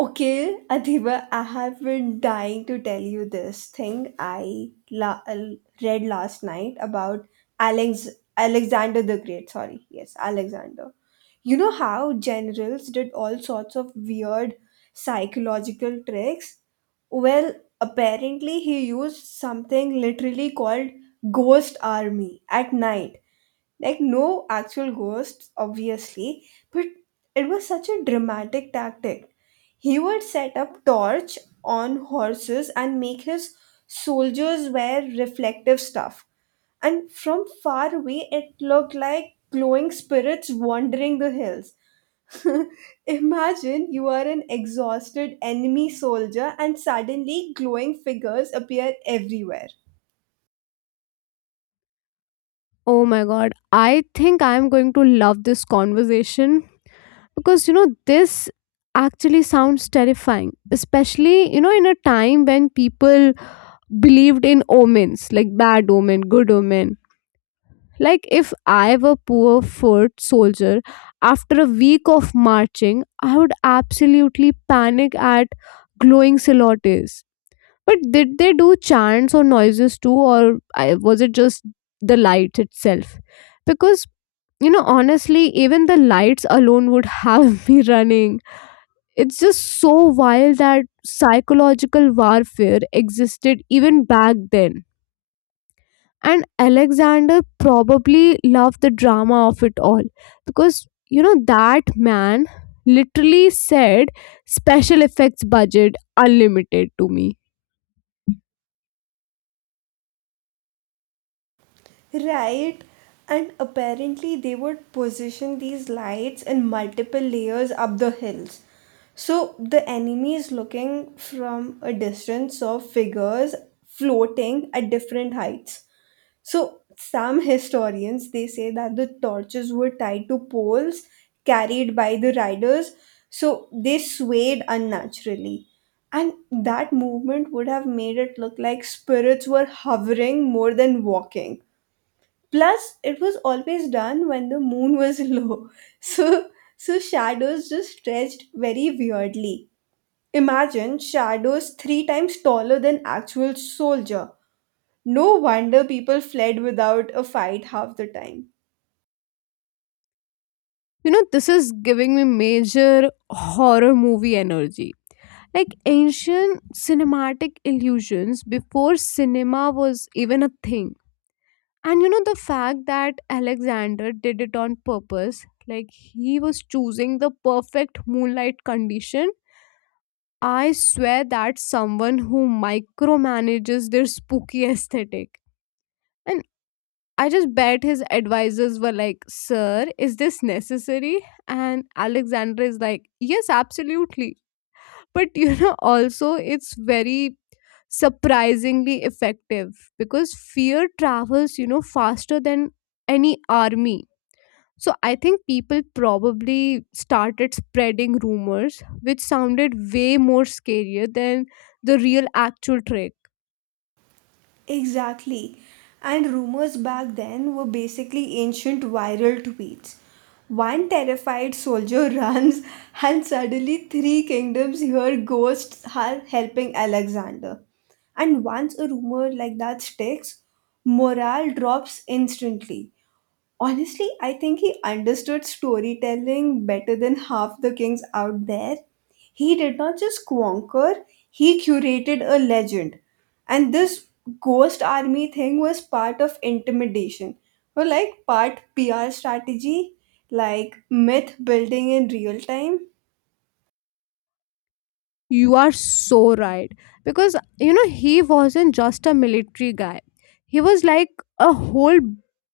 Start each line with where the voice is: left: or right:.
right: Okay, Adhiba, I have been dying to tell you this thing I read last night about Alex Alexander the Great. Sorry, yes, Alexander. You know how generals did all sorts of weird psychological tricks? Well, apparently he used something literally called ghost army at night, like no actual ghosts obviously, but it was such a dramatic tactic. He would set up torch on horses and make his soldiers wear reflective stuff, and from far away it looked like glowing spirits wandering the hills. Imagine you are an exhausted enemy soldier and suddenly glowing figures appear everywhere.
left: Oh my god, I think I'm going to love this conversation because you know this actually sounds terrifying, especially you know in a time when people believed in omens like bad omen, good omen. Like if I were poor foot soldier after a week of marching, I would absolutely panic at glowing silhouettes. But did they do chants or noises too, was it just the lights itself? Because you know, honestly, even the lights alone would have me running. It's just so wild that psychological warfare existed even back then. And Alexander probably loved the drama of it all because, you know, that man literally said special effects budget unlimited to me.
right: Right. And apparently, they would position these lights in multiple layers up the hills. So the enemy is looking from a distance of figures floating at different heights. So some historians they say that the torches were tied to poles carried by the riders, so they swayed unnaturally. And that movement would have made it look like spirits were hovering more than walking. Plus, it was always done when the moon was low, so so shadows just stretched very weirdly. Imagine shadows three times taller than actual soldier. No wonder people fled without a fight half the time.
left: You know, this is giving me major horror movie energy. Like ancient cinematic illusions before cinema was even a thing. And you know, the fact that Alexander did it on purpose, like he was choosing the perfect moonlight condition, I swear that someone who micromanages their spooky aesthetic. And I just bet his advisors were like, Sir, is this necessary? And Alexander is like, Yes, absolutely. But you know, also, it's very surprisingly effective because fear travels, you know, faster than any army. So I think people probably started spreading rumors, which sounded way more scarier than the real actual trick.
right: Exactly. And rumors back then were basically ancient viral tweets. One terrified soldier runs, and suddenly three kingdoms hear ghosts are helping Alexander. And once a rumor like that sticks, morale drops instantly. Honestly, I think he understood storytelling better than half the kings out there. He did not just conquer, he curated a legend. And this ghost army thing was part of intimidation, or like part PR strategy, like myth building in real time.
left: You are so right. Because, you know, he wasn't just a military guy, he was like a whole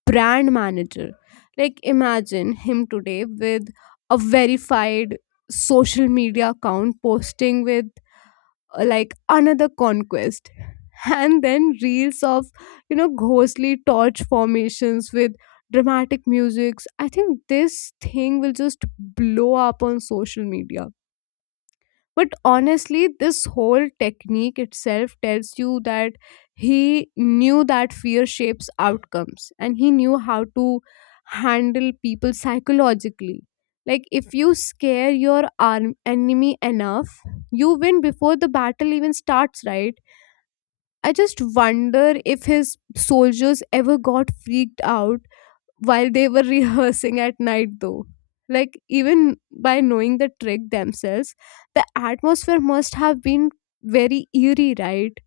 left: brand manager. Like, imagine him today with a verified social media account posting with like another conquest and then reels of you know ghostly torch formations with dramatic musics. I think this thing will just blow up on social media, but honestly this whole technique itself tells you that he knew that fear shapes outcomes and he knew how to handle people psychologically. Like if you scare your arm enemy enough, you win before the battle even starts, right? I just wonder if his soldiers ever got freaked out while they were rehearsing at night though, like even by knowing the trick themselves, the atmosphere must have been very eerie, right?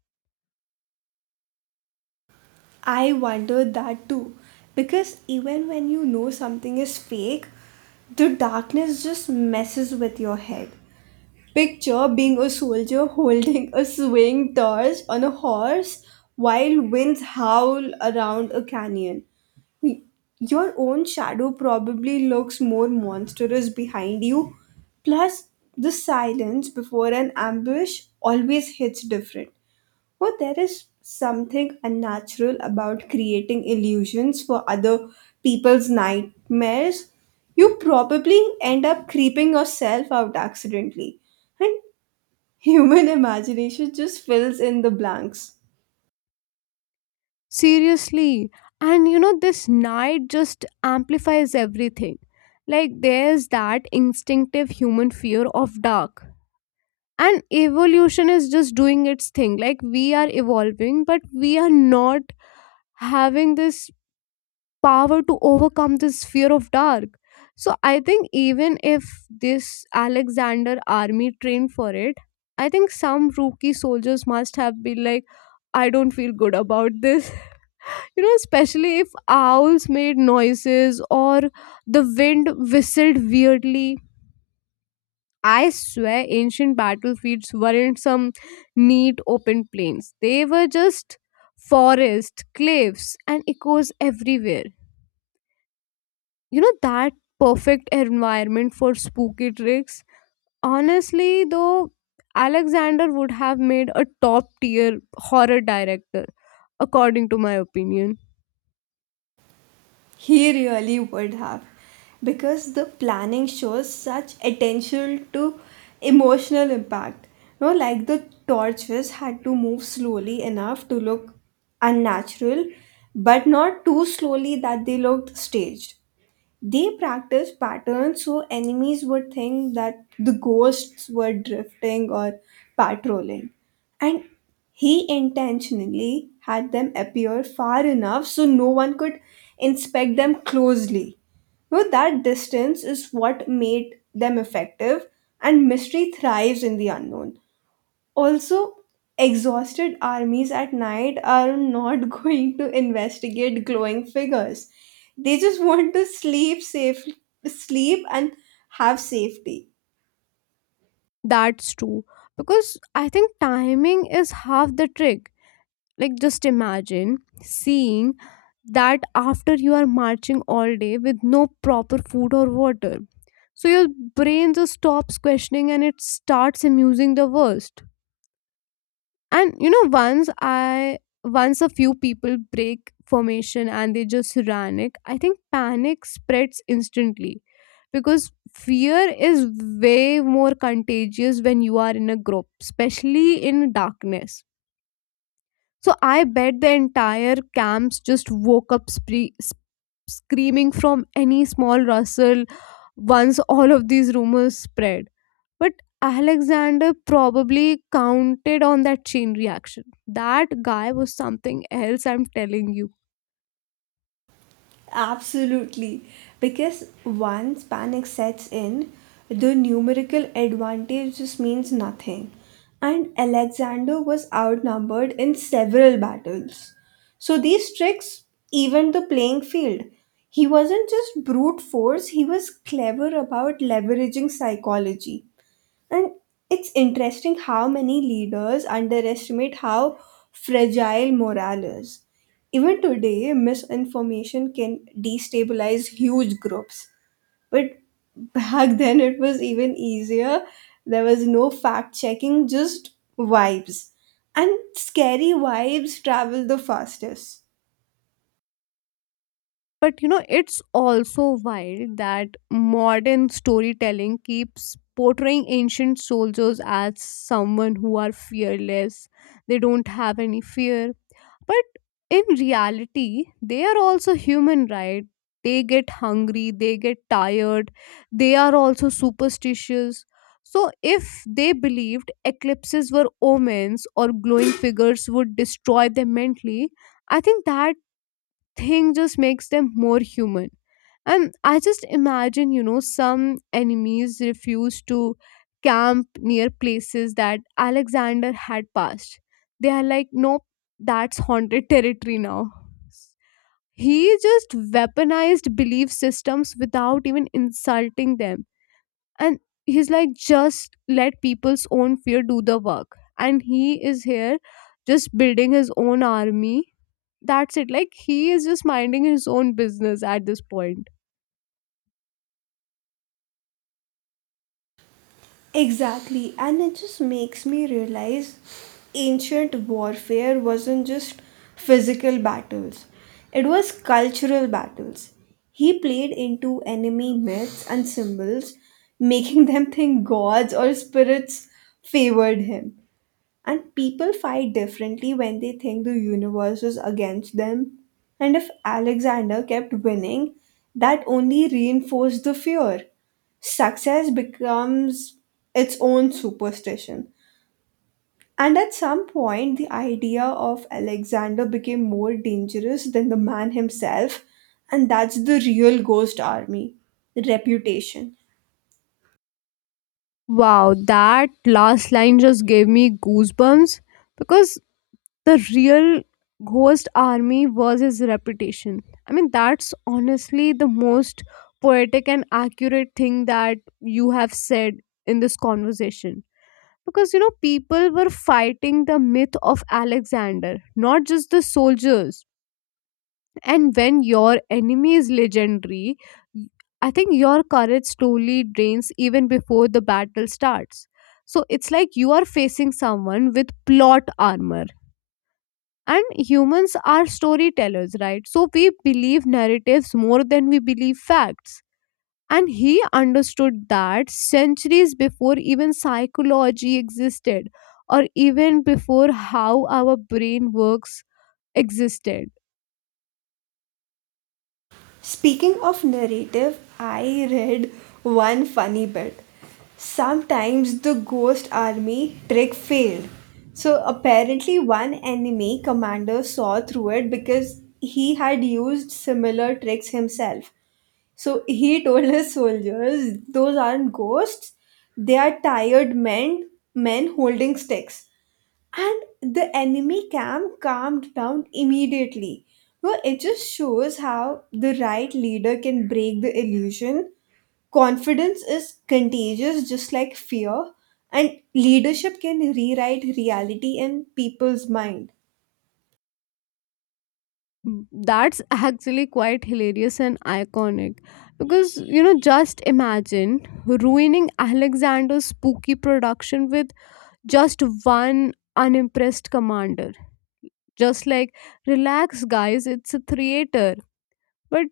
right: I wonder that too, because even when you know something is fake, the darkness just messes with your head. Picture being a soldier holding a swaying torch on a horse while winds howl around a canyon. Your own shadow probably looks more monstrous behind you. Plus, the silence before an ambush always hits different. But there is something unnatural about creating illusions for other people's nightmares. You probably end up creeping yourself out accidentally. And human imagination just fills in the blanks.
left: Seriously, and you know this night just amplifies everything. Like there's that instinctive human fear of dark, and evolution is just doing its thing. Like we are evolving but we are not having this power to overcome this fear of dark. So I think even if this alexander army trained for it, I think some rookie soldiers must have been like, I don't feel good about this. You know especially if owls made noises or the wind whistled weirdly, I swear ancient battlefields weren't some neat open plains. They were just forest, cliffs and echoes everywhere. You know that perfect environment for spooky tricks. Honestly though, alexander would have made a top tier horror director, according to my opinion.
right: He really would have. Because the planning shows such attention to emotional impact. You know, like the torches had to move slowly enough to look unnatural, but not too slowly that they looked staged. They practiced patterns so enemies would think that the ghosts were drifting or patrolling. And he intentionally had them appear far enough so no one could inspect them closely. No, that distance is what made them effective, and mystery thrives in the unknown. Also, exhausted armies at night are not going to investigate glowing figures. They just want to sleep safe, sleep and have safety.
left: That's true, because I think timing is half the trick. Like just imagine seeing that after you are marching all day with no proper food or water. So your brain just stops questioning and it starts amusing the worst. And you know once I Once a few people break formation and they just panic, I think panic spreads instantly because fear is way more contagious when you are in a group, especially in darkness. So I bet the entire camps just woke up screaming from any small rustle once all of these rumors spread. But Alexander probably counted on that chain reaction. That guy was something else, I'm telling you.
right: Absolutely. Because once panic sets in, the numerical advantage just means nothing. And Alexander was outnumbered in several battles. So these tricks evened the playing field. He wasn't just brute force, he was clever about leveraging psychology. And it's interesting how many leaders underestimate how fragile morale is. Even today, misinformation can destabilize huge groups. But back then, it was even easier. There was no fact checking, just vibes. And scary vibes travel the fastest.
left: But you know, it's also wild that modern storytelling keeps portraying ancient soldiers as someone who are fearless. They don't have any fear. But in reality, they are also human, right? They get hungry, they get tired, they are also superstitious. So, if they believed eclipses were omens or glowing figures would destroy them mentally, I think that thing just makes them more human. And I just imagine, you know, some enemies refused to camp near places that Alexander had passed. They are like, nope, that's haunted territory now. He just weaponized belief systems without even insulting them. And he's like, just let people's own fear do the work. And he is here just building his own army. That's it. Like, he is just minding his own business at this point.
right: Exactly, and it just makes me realize ancient warfare wasn't just physical battles, it was cultural battles. He played into enemy myths and symbols, making them think gods or spirits favored him. And people fight differently when they think the universe is against them. And if Alexander kept winning, that only reinforced the fear. Success becomes its own superstition. And at some point, the idea of Alexander became more dangerous than the man himself, and that's the real ghost army reputation.
left: Wow, that last line just gave me goosebumps because the real ghost army was his reputation. I mean, that's honestly the most poetic and accurate thing that you have said in this conversation. Because, you know, people were fighting the myth of Alexander, not just the soldiers. And when your enemy is legendary, y- I think your courage slowly drains even before the battle starts. So it's like you are facing someone with plot armor. And humans are storytellers, right? So we believe narratives more than we believe facts. And he understood that centuries before even psychology existed, or even before how our brain works existed.
right: Speaking of narrative, I read one funny bit. Sometimes the ghost army trick failed. So apparently, one enemy commander saw through it because he had used similar tricks himself. So he told his soldiers, those aren't ghosts, they are tired men, men holding sticks. And the enemy camp calmed down immediately. Well, it just shows how the right leader can break the illusion. Confidence is contagious, just like fear, and leadership can rewrite reality in people's mind.
left: Mm, that's actually quite hilarious and iconic. Because, you know, just imagine ruining Alexander's spooky production with just one unimpressed commander. Just like, relax, guys, it's a theater. But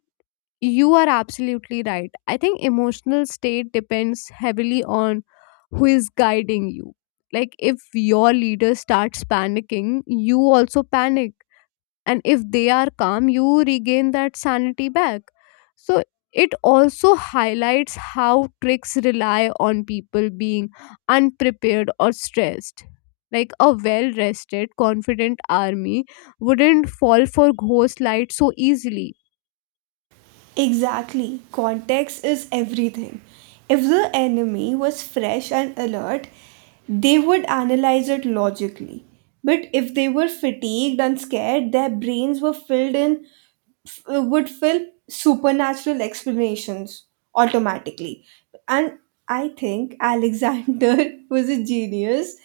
left: you are absolutely right. I think emotional state depends heavily on who is guiding you. Like, if your leader starts panicking, you also panic, and if they are calm you regain that sanity back. So it also highlights how tricks rely on people being unprepared or stressed. Like a well rested confident army wouldn't fall for ghost light so easily.
right: Exactly. Context is everything. If the enemy was fresh and alert, they would analyze it logically. But if they were fatigued and scared, their brains were filled in would fill supernatural explanations automatically. And I think Alexander was a genius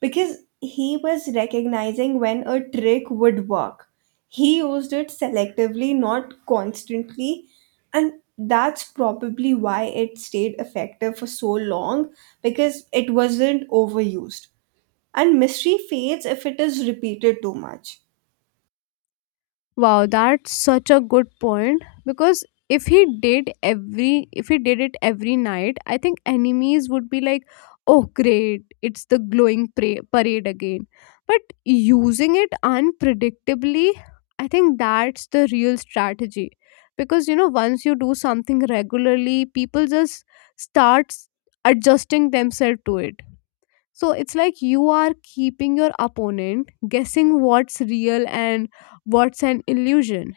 right: because he was recognizing when a trick would work. He used it selectively, not constantly. And that's probably why it stayed effective for so long, because it wasn't overused. And mystery fades if it is repeated too much.
left: Wow, that's such a good point because if he did it every night, I think enemies would be like, "Oh great, it's the glowing parade again." But using it unpredictably, I think that's the real strategy. Because you know, once you do something regularly, people just start adjusting themselves to it. So it's like you are keeping your opponent guessing what's real and what's an illusion.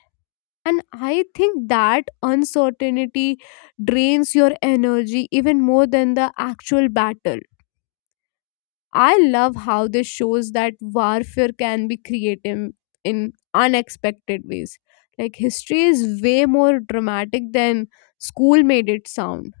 left: And I think that uncertainty drains your energy even more than the actual battle. I love how this shows that warfare can be creative in unexpected ways. Like history is way more dramatic than school made it sound.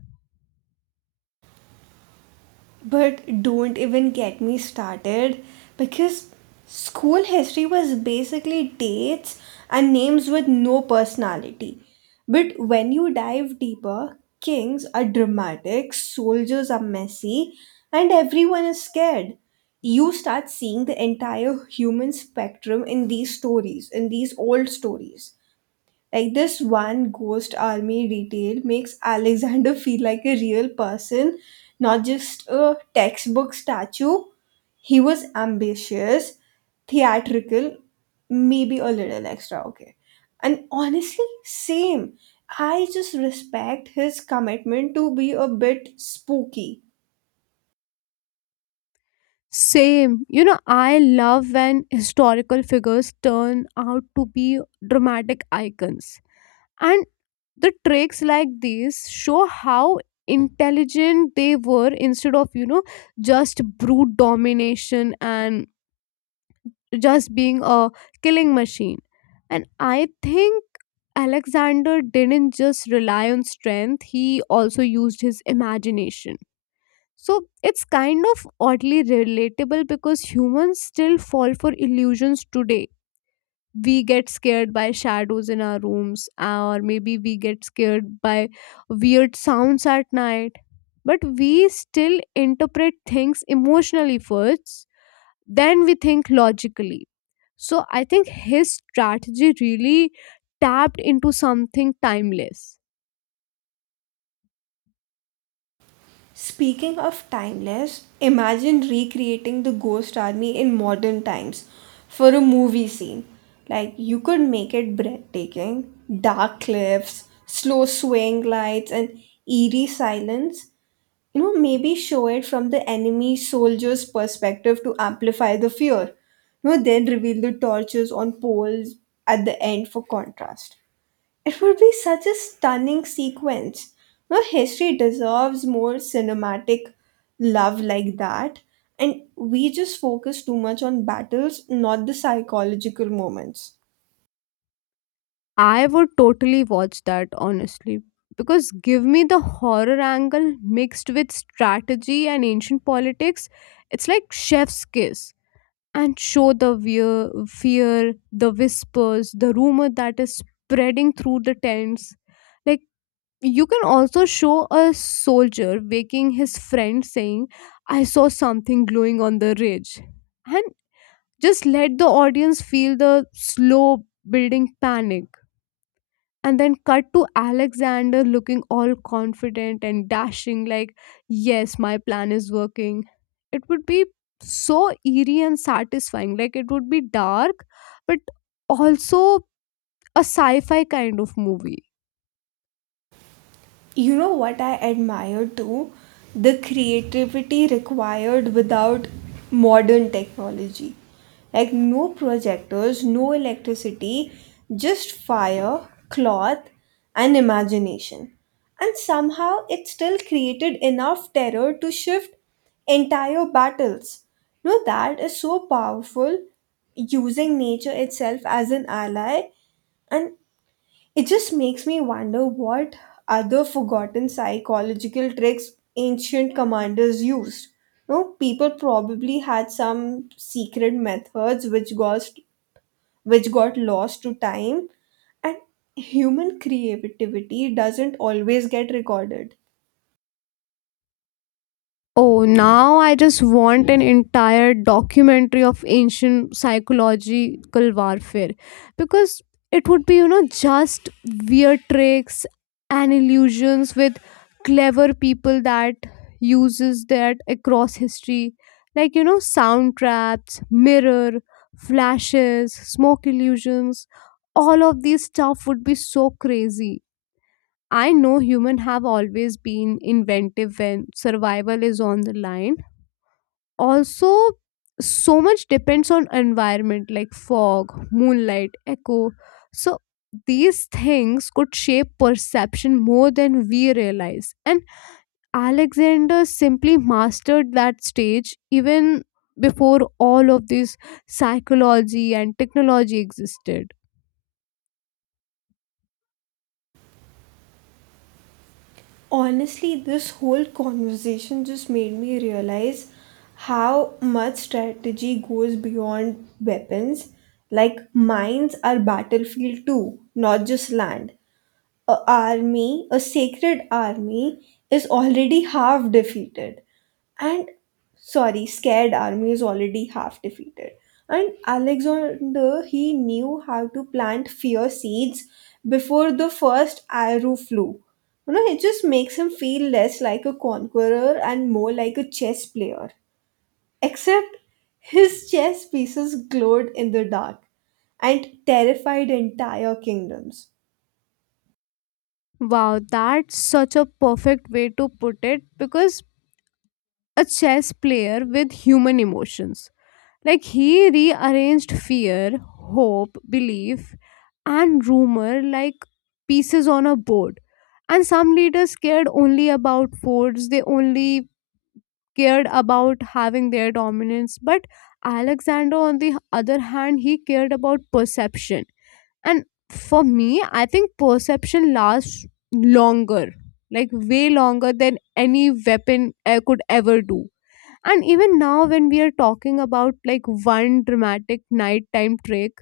right: But don't even get me started, because school history was basically dates and names with no personality. But when you dive deeper, kings are dramatic, soldiers are messy, and everyone is scared. You start seeing the entire human spectrum in these stories, in these old stories. Like this one ghost army detail makes Alexander feel like a real person, not just a textbook statue. He was ambitious, theatrical, maybe a little extra, okay. And honestly, same. I just respect his commitment to be a bit spooky.
left: Same. You know, I love when historical figures turn out to be dramatic icons. And the tricks like these show how intelligent they were, instead of, you know, just brute domination and just being a killing machine. And I think Alexander didn't just rely on strength, he also used his imagination. So it's kind of oddly relatable because humans still fall for illusions today. We get scared by shadows in our rooms, or maybe we get scared by weird sounds at night. But we still interpret things emotionally first, then we think logically. So I think his strategy really tapped into something timeless.
right: Speaking of timeless, imagine recreating the Ghost Army in modern times for a movie scene. Like, you could make it breathtaking. Dark cliffs, slow swaying lights, and eerie silence. You know, maybe show it from the enemy soldier's perspective to amplify the fear. You know, then reveal the torches on poles at the end for contrast. It would be such a stunning sequence. No, history deserves more cinematic love like that. And we just focus too much on battles, not the psychological moments.
left: I would totally watch that honestly, because give me the horror angle mixed with strategy and ancient politics. It's like chef's kiss. And show the fear, the whispers, the rumor that is spreading through the tents. Like you can also show a soldier waking his friend saying, I saw something glowing on the ridge. And just let the audience feel the slow building panic, and then cut to alexander looking all confident and dashing like, yes my plan is working. It would be so eerie and satisfying. Like it would be dark but also a sci-fi kind of movie.
right: You know what I admire too? The creativity required without modern technology. Like no projectors, no electricity, just fire, cloth, and imagination. And somehow it still created enough terror to shift entire battles. No, that is so powerful, using nature itself as an ally, and it just makes me wonder what other forgotten psychological tricks ancient commanders used. No, people probably had some secret methods which got lost to time, and human creativity doesn't always get recorded.
left: Oh, now I just want an entire documentary of ancient psychological warfare because it would be, you know, just weird tricks and illusions with clever people that uses that across history, like you know sound traps, mirror flashes, smoke illusions. All of these stuff would be so crazy. I know humans have always been inventive when survival is on the line. Also, so much depends on environment, like fog, moonlight, echo. So these things could shape perception more than we realize. And Alexander simply mastered that stage even before all of this psychology and technology existed.
right: Honestly, this whole conversation just made me realize how much strategy goes beyond weapons. Like mines are battlefield too, not just land. A sacred army is already half defeated. And sorry, scared army is already half defeated. And Alexander, he knew how to plant fear seeds before the first arrow flew. You know, it just makes him feel less like a conqueror and more like a chess player. Except his chess pieces glowed in the dark and terrified entire kingdoms.
left: Wow, that's such a perfect way to put it, because a chess player with human emotions. Like he rearranged fear, hope, belief, and rumor like pieces on a board. And some leaders cared only about forts, they only cared about having their dominance. But Alexander, on the other hand, he cared about perception. And for me, I think perception lasts longer, like way longer than any weapon could ever do. And even now, when we are talking about like one dramatic nighttime trick,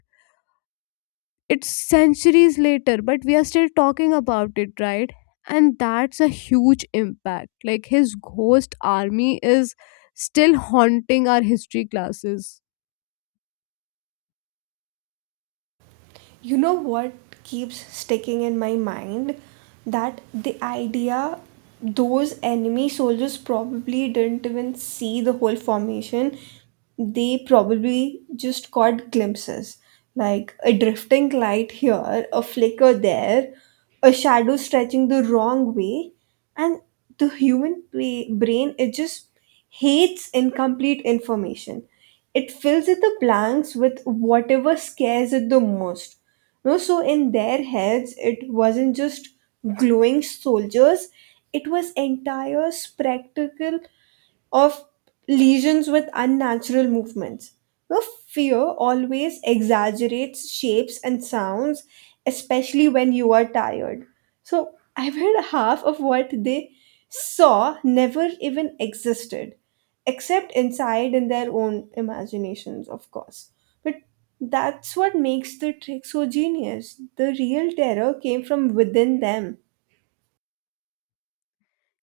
left: it's centuries later but we are still talking about it, right? And that's a huge impact. Like his ghost army is still haunting our history classes.
right: You know what keeps sticking in my mind, that the idea those enemy soldiers probably didn't even see the whole formation. They probably just caught glimpses, like a drifting light here, a flicker there, a shadow stretching the wrong way. And the brain, it just hates incomplete information. It fills in the blanks with whatever scares it the most. No, so in their heads it wasn't just glowing soldiers, it was entire spectacle of lesions with unnatural movements. Now, fear always exaggerates shapes and sounds, especially when you are tired. So, I bet half of what they saw never even existed, except inside in their own imaginations, of course. But that's what makes the trick so genius. The real terror came from within them.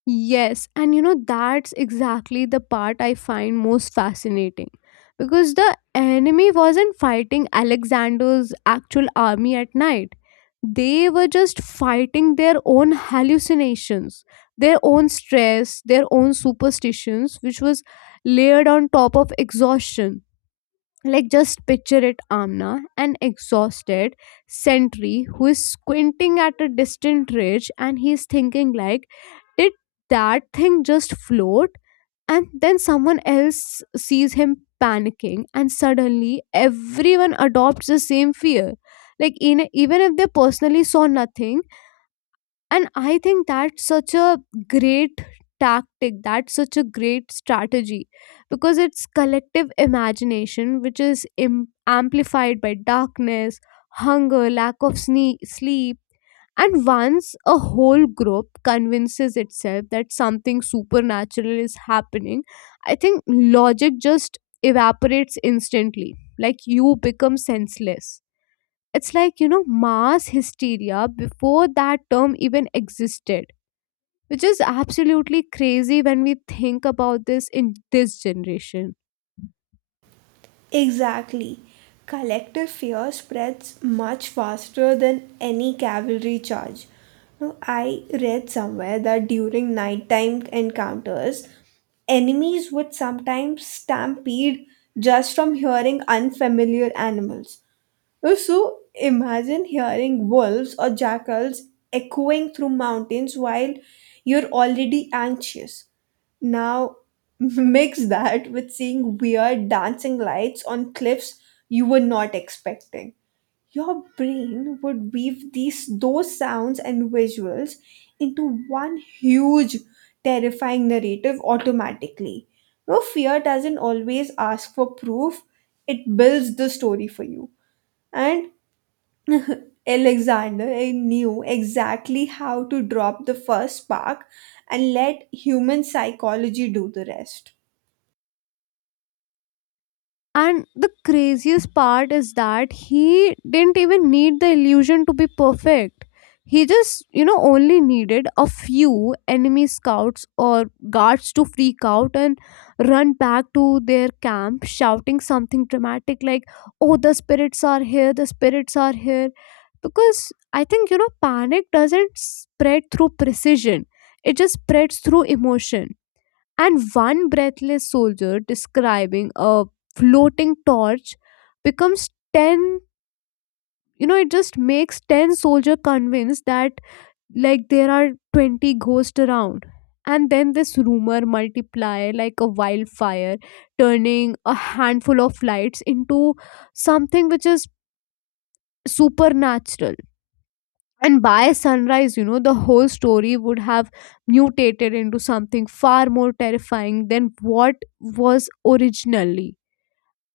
left: Yes, and you know, that's exactly the part I find most fascinating because the enemy wasn't fighting Alexander's actual army at night, they were just fighting their own hallucinations, their own stress, their own superstitions, which was layered on top of exhaustion. Like, just picture it Amna, an exhausted sentry who is squinting at a distant ridge and he's thinking, like, did that thing just float? And then someone else sees him panicking, and suddenly everyone adopts the same fear. Like, in, even if they personally saw nothing. And I think that's such a great tactic, that's such a great strategy, because it's collective imagination which is amplified by darkness, hunger, lack of sleep. And once a whole group convinces itself that something supernatural is happening, I think logic just evaporates instantly. Like you become senseless. It's like, you know, mass hysteria before that term even existed, which is absolutely crazy when we think about this in this generation.
right: Exactly. Collective fear spreads much faster than any cavalry charge. Now, I read somewhere that during nighttime encounters, enemies would sometimes stampede just from hearing unfamiliar animals. Oh, so imagine hearing wolves or jackals echoing through mountains while you're already anxious. Now, mix that with seeing weird dancing lights on cliffs you were not expecting. Your brain would weave these those sounds and visuals into one huge terrifying narrative automatically. No, fear doesn't always ask for proof, it builds the story for you. And Alexander knew exactly how to drop the first spark and let human psychology do the rest.
left: And the craziest part is that he didn't even need the illusion to be perfect. He just, you know, only needed a few enemy scouts or guards to freak out and run back to their camp shouting something dramatic like, Oh, the spirits are here, the spirits are here. Because I think, you know, panic doesn't spread through precision, it just spreads through emotion. And one breathless soldier describing a floating torch becomes 10. You know it just makes 10 soldier convinced that like there are 20 ghosts around. And then this rumor multiply like a wildfire, turning a handful of lights into something which is supernatural. And by sunrise, you know, the whole story would have mutated into something far more terrifying than what was originally.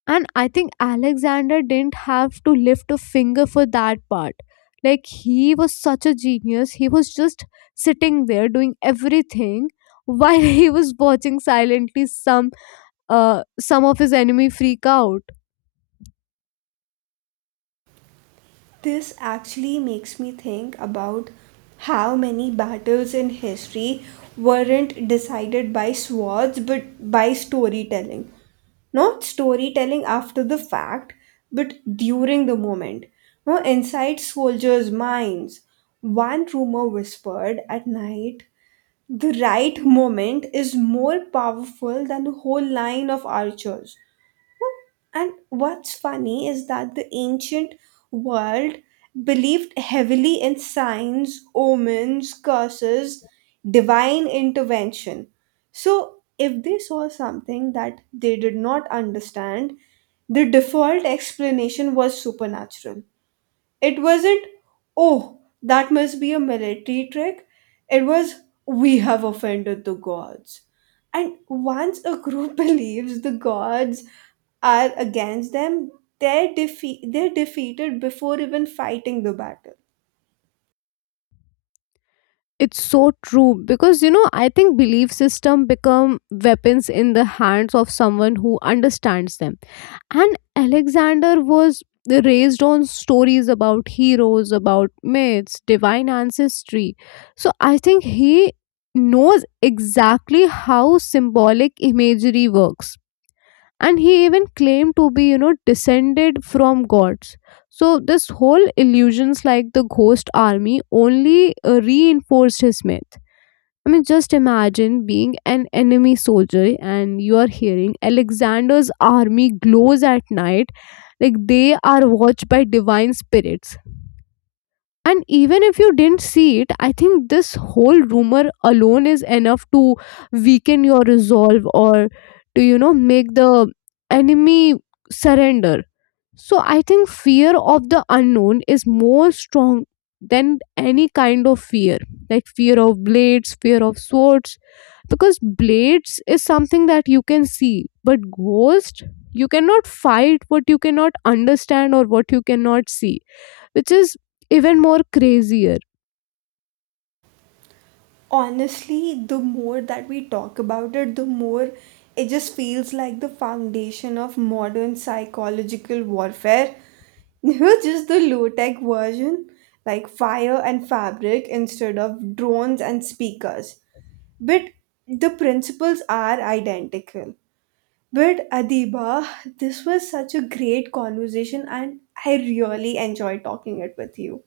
left: And I think Alexander didn't have to lift a finger for that part. Like, he was such a genius. He was just sitting there doing everything while he was watching silently some of his enemy freak out.
right: This actually makes me think about how many battles in history weren't decided by swords but by storytelling. Not storytelling after the fact, but during the moment. No, inside soldiers' minds. One rumor whispered at night, the right moment, is more powerful than the whole line of archers. Oh, and what's funny is that the ancient world believed heavily in signs, omens, curses, divine intervention. So, if they saw something that they did not understand, the default explanation was supernatural. It wasn't, oh, that must be a military trick. It was, we have offended the gods. And once a group believes the gods are against them, they're defeated before even fighting the battle.
left: It's so true because you know I think belief system become weapons in the hands of someone who understands them. And alexander was raised on stories about heroes, about myths, divine ancestry. So I think he knows exactly how symbolic imagery works, and he even claimed to be you know descended from gods. So this whole illusions like the ghost army only reinforced his myth. I mean, just imagine being an enemy soldier and you are hearing Alexander's army glows at night, like they are watched by divine spirits. And even if you didn't see it, I think this whole rumor alone is enough to weaken your resolve or to, you know, make the enemy surrender. So I think fear of the unknown is more strong than any kind of fear, like fear of blades, fear of swords, because blades is something that you can see, but ghost, you cannot fight what you cannot understand or what you cannot see, which is even more crazier.
right: Honestly, the more that we talk about it, the more it just feels like the foundation of modern psychological warfare. You know, just the low tech version, like fire and fabric instead of drones and speakers, but the principles are identical. But Adiba, this was such a great conversation and I really enjoyed talking it with you.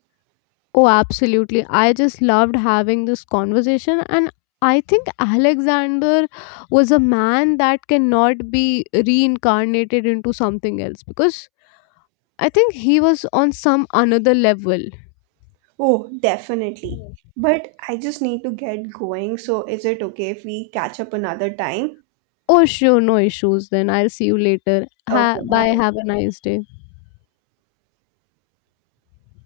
left: Oh, absolutely. I just loved having this conversation. And I think Alexander was a man that cannot be reincarnated into something else because I think he was on some another level.
right: Oh, definitely. But I just need to get going. So is it okay if we catch up another time?
left: Oh, sure. No issues then. I'll see you later.
right: Okay,
left: Bye.
right: bye.
left: Have a nice day.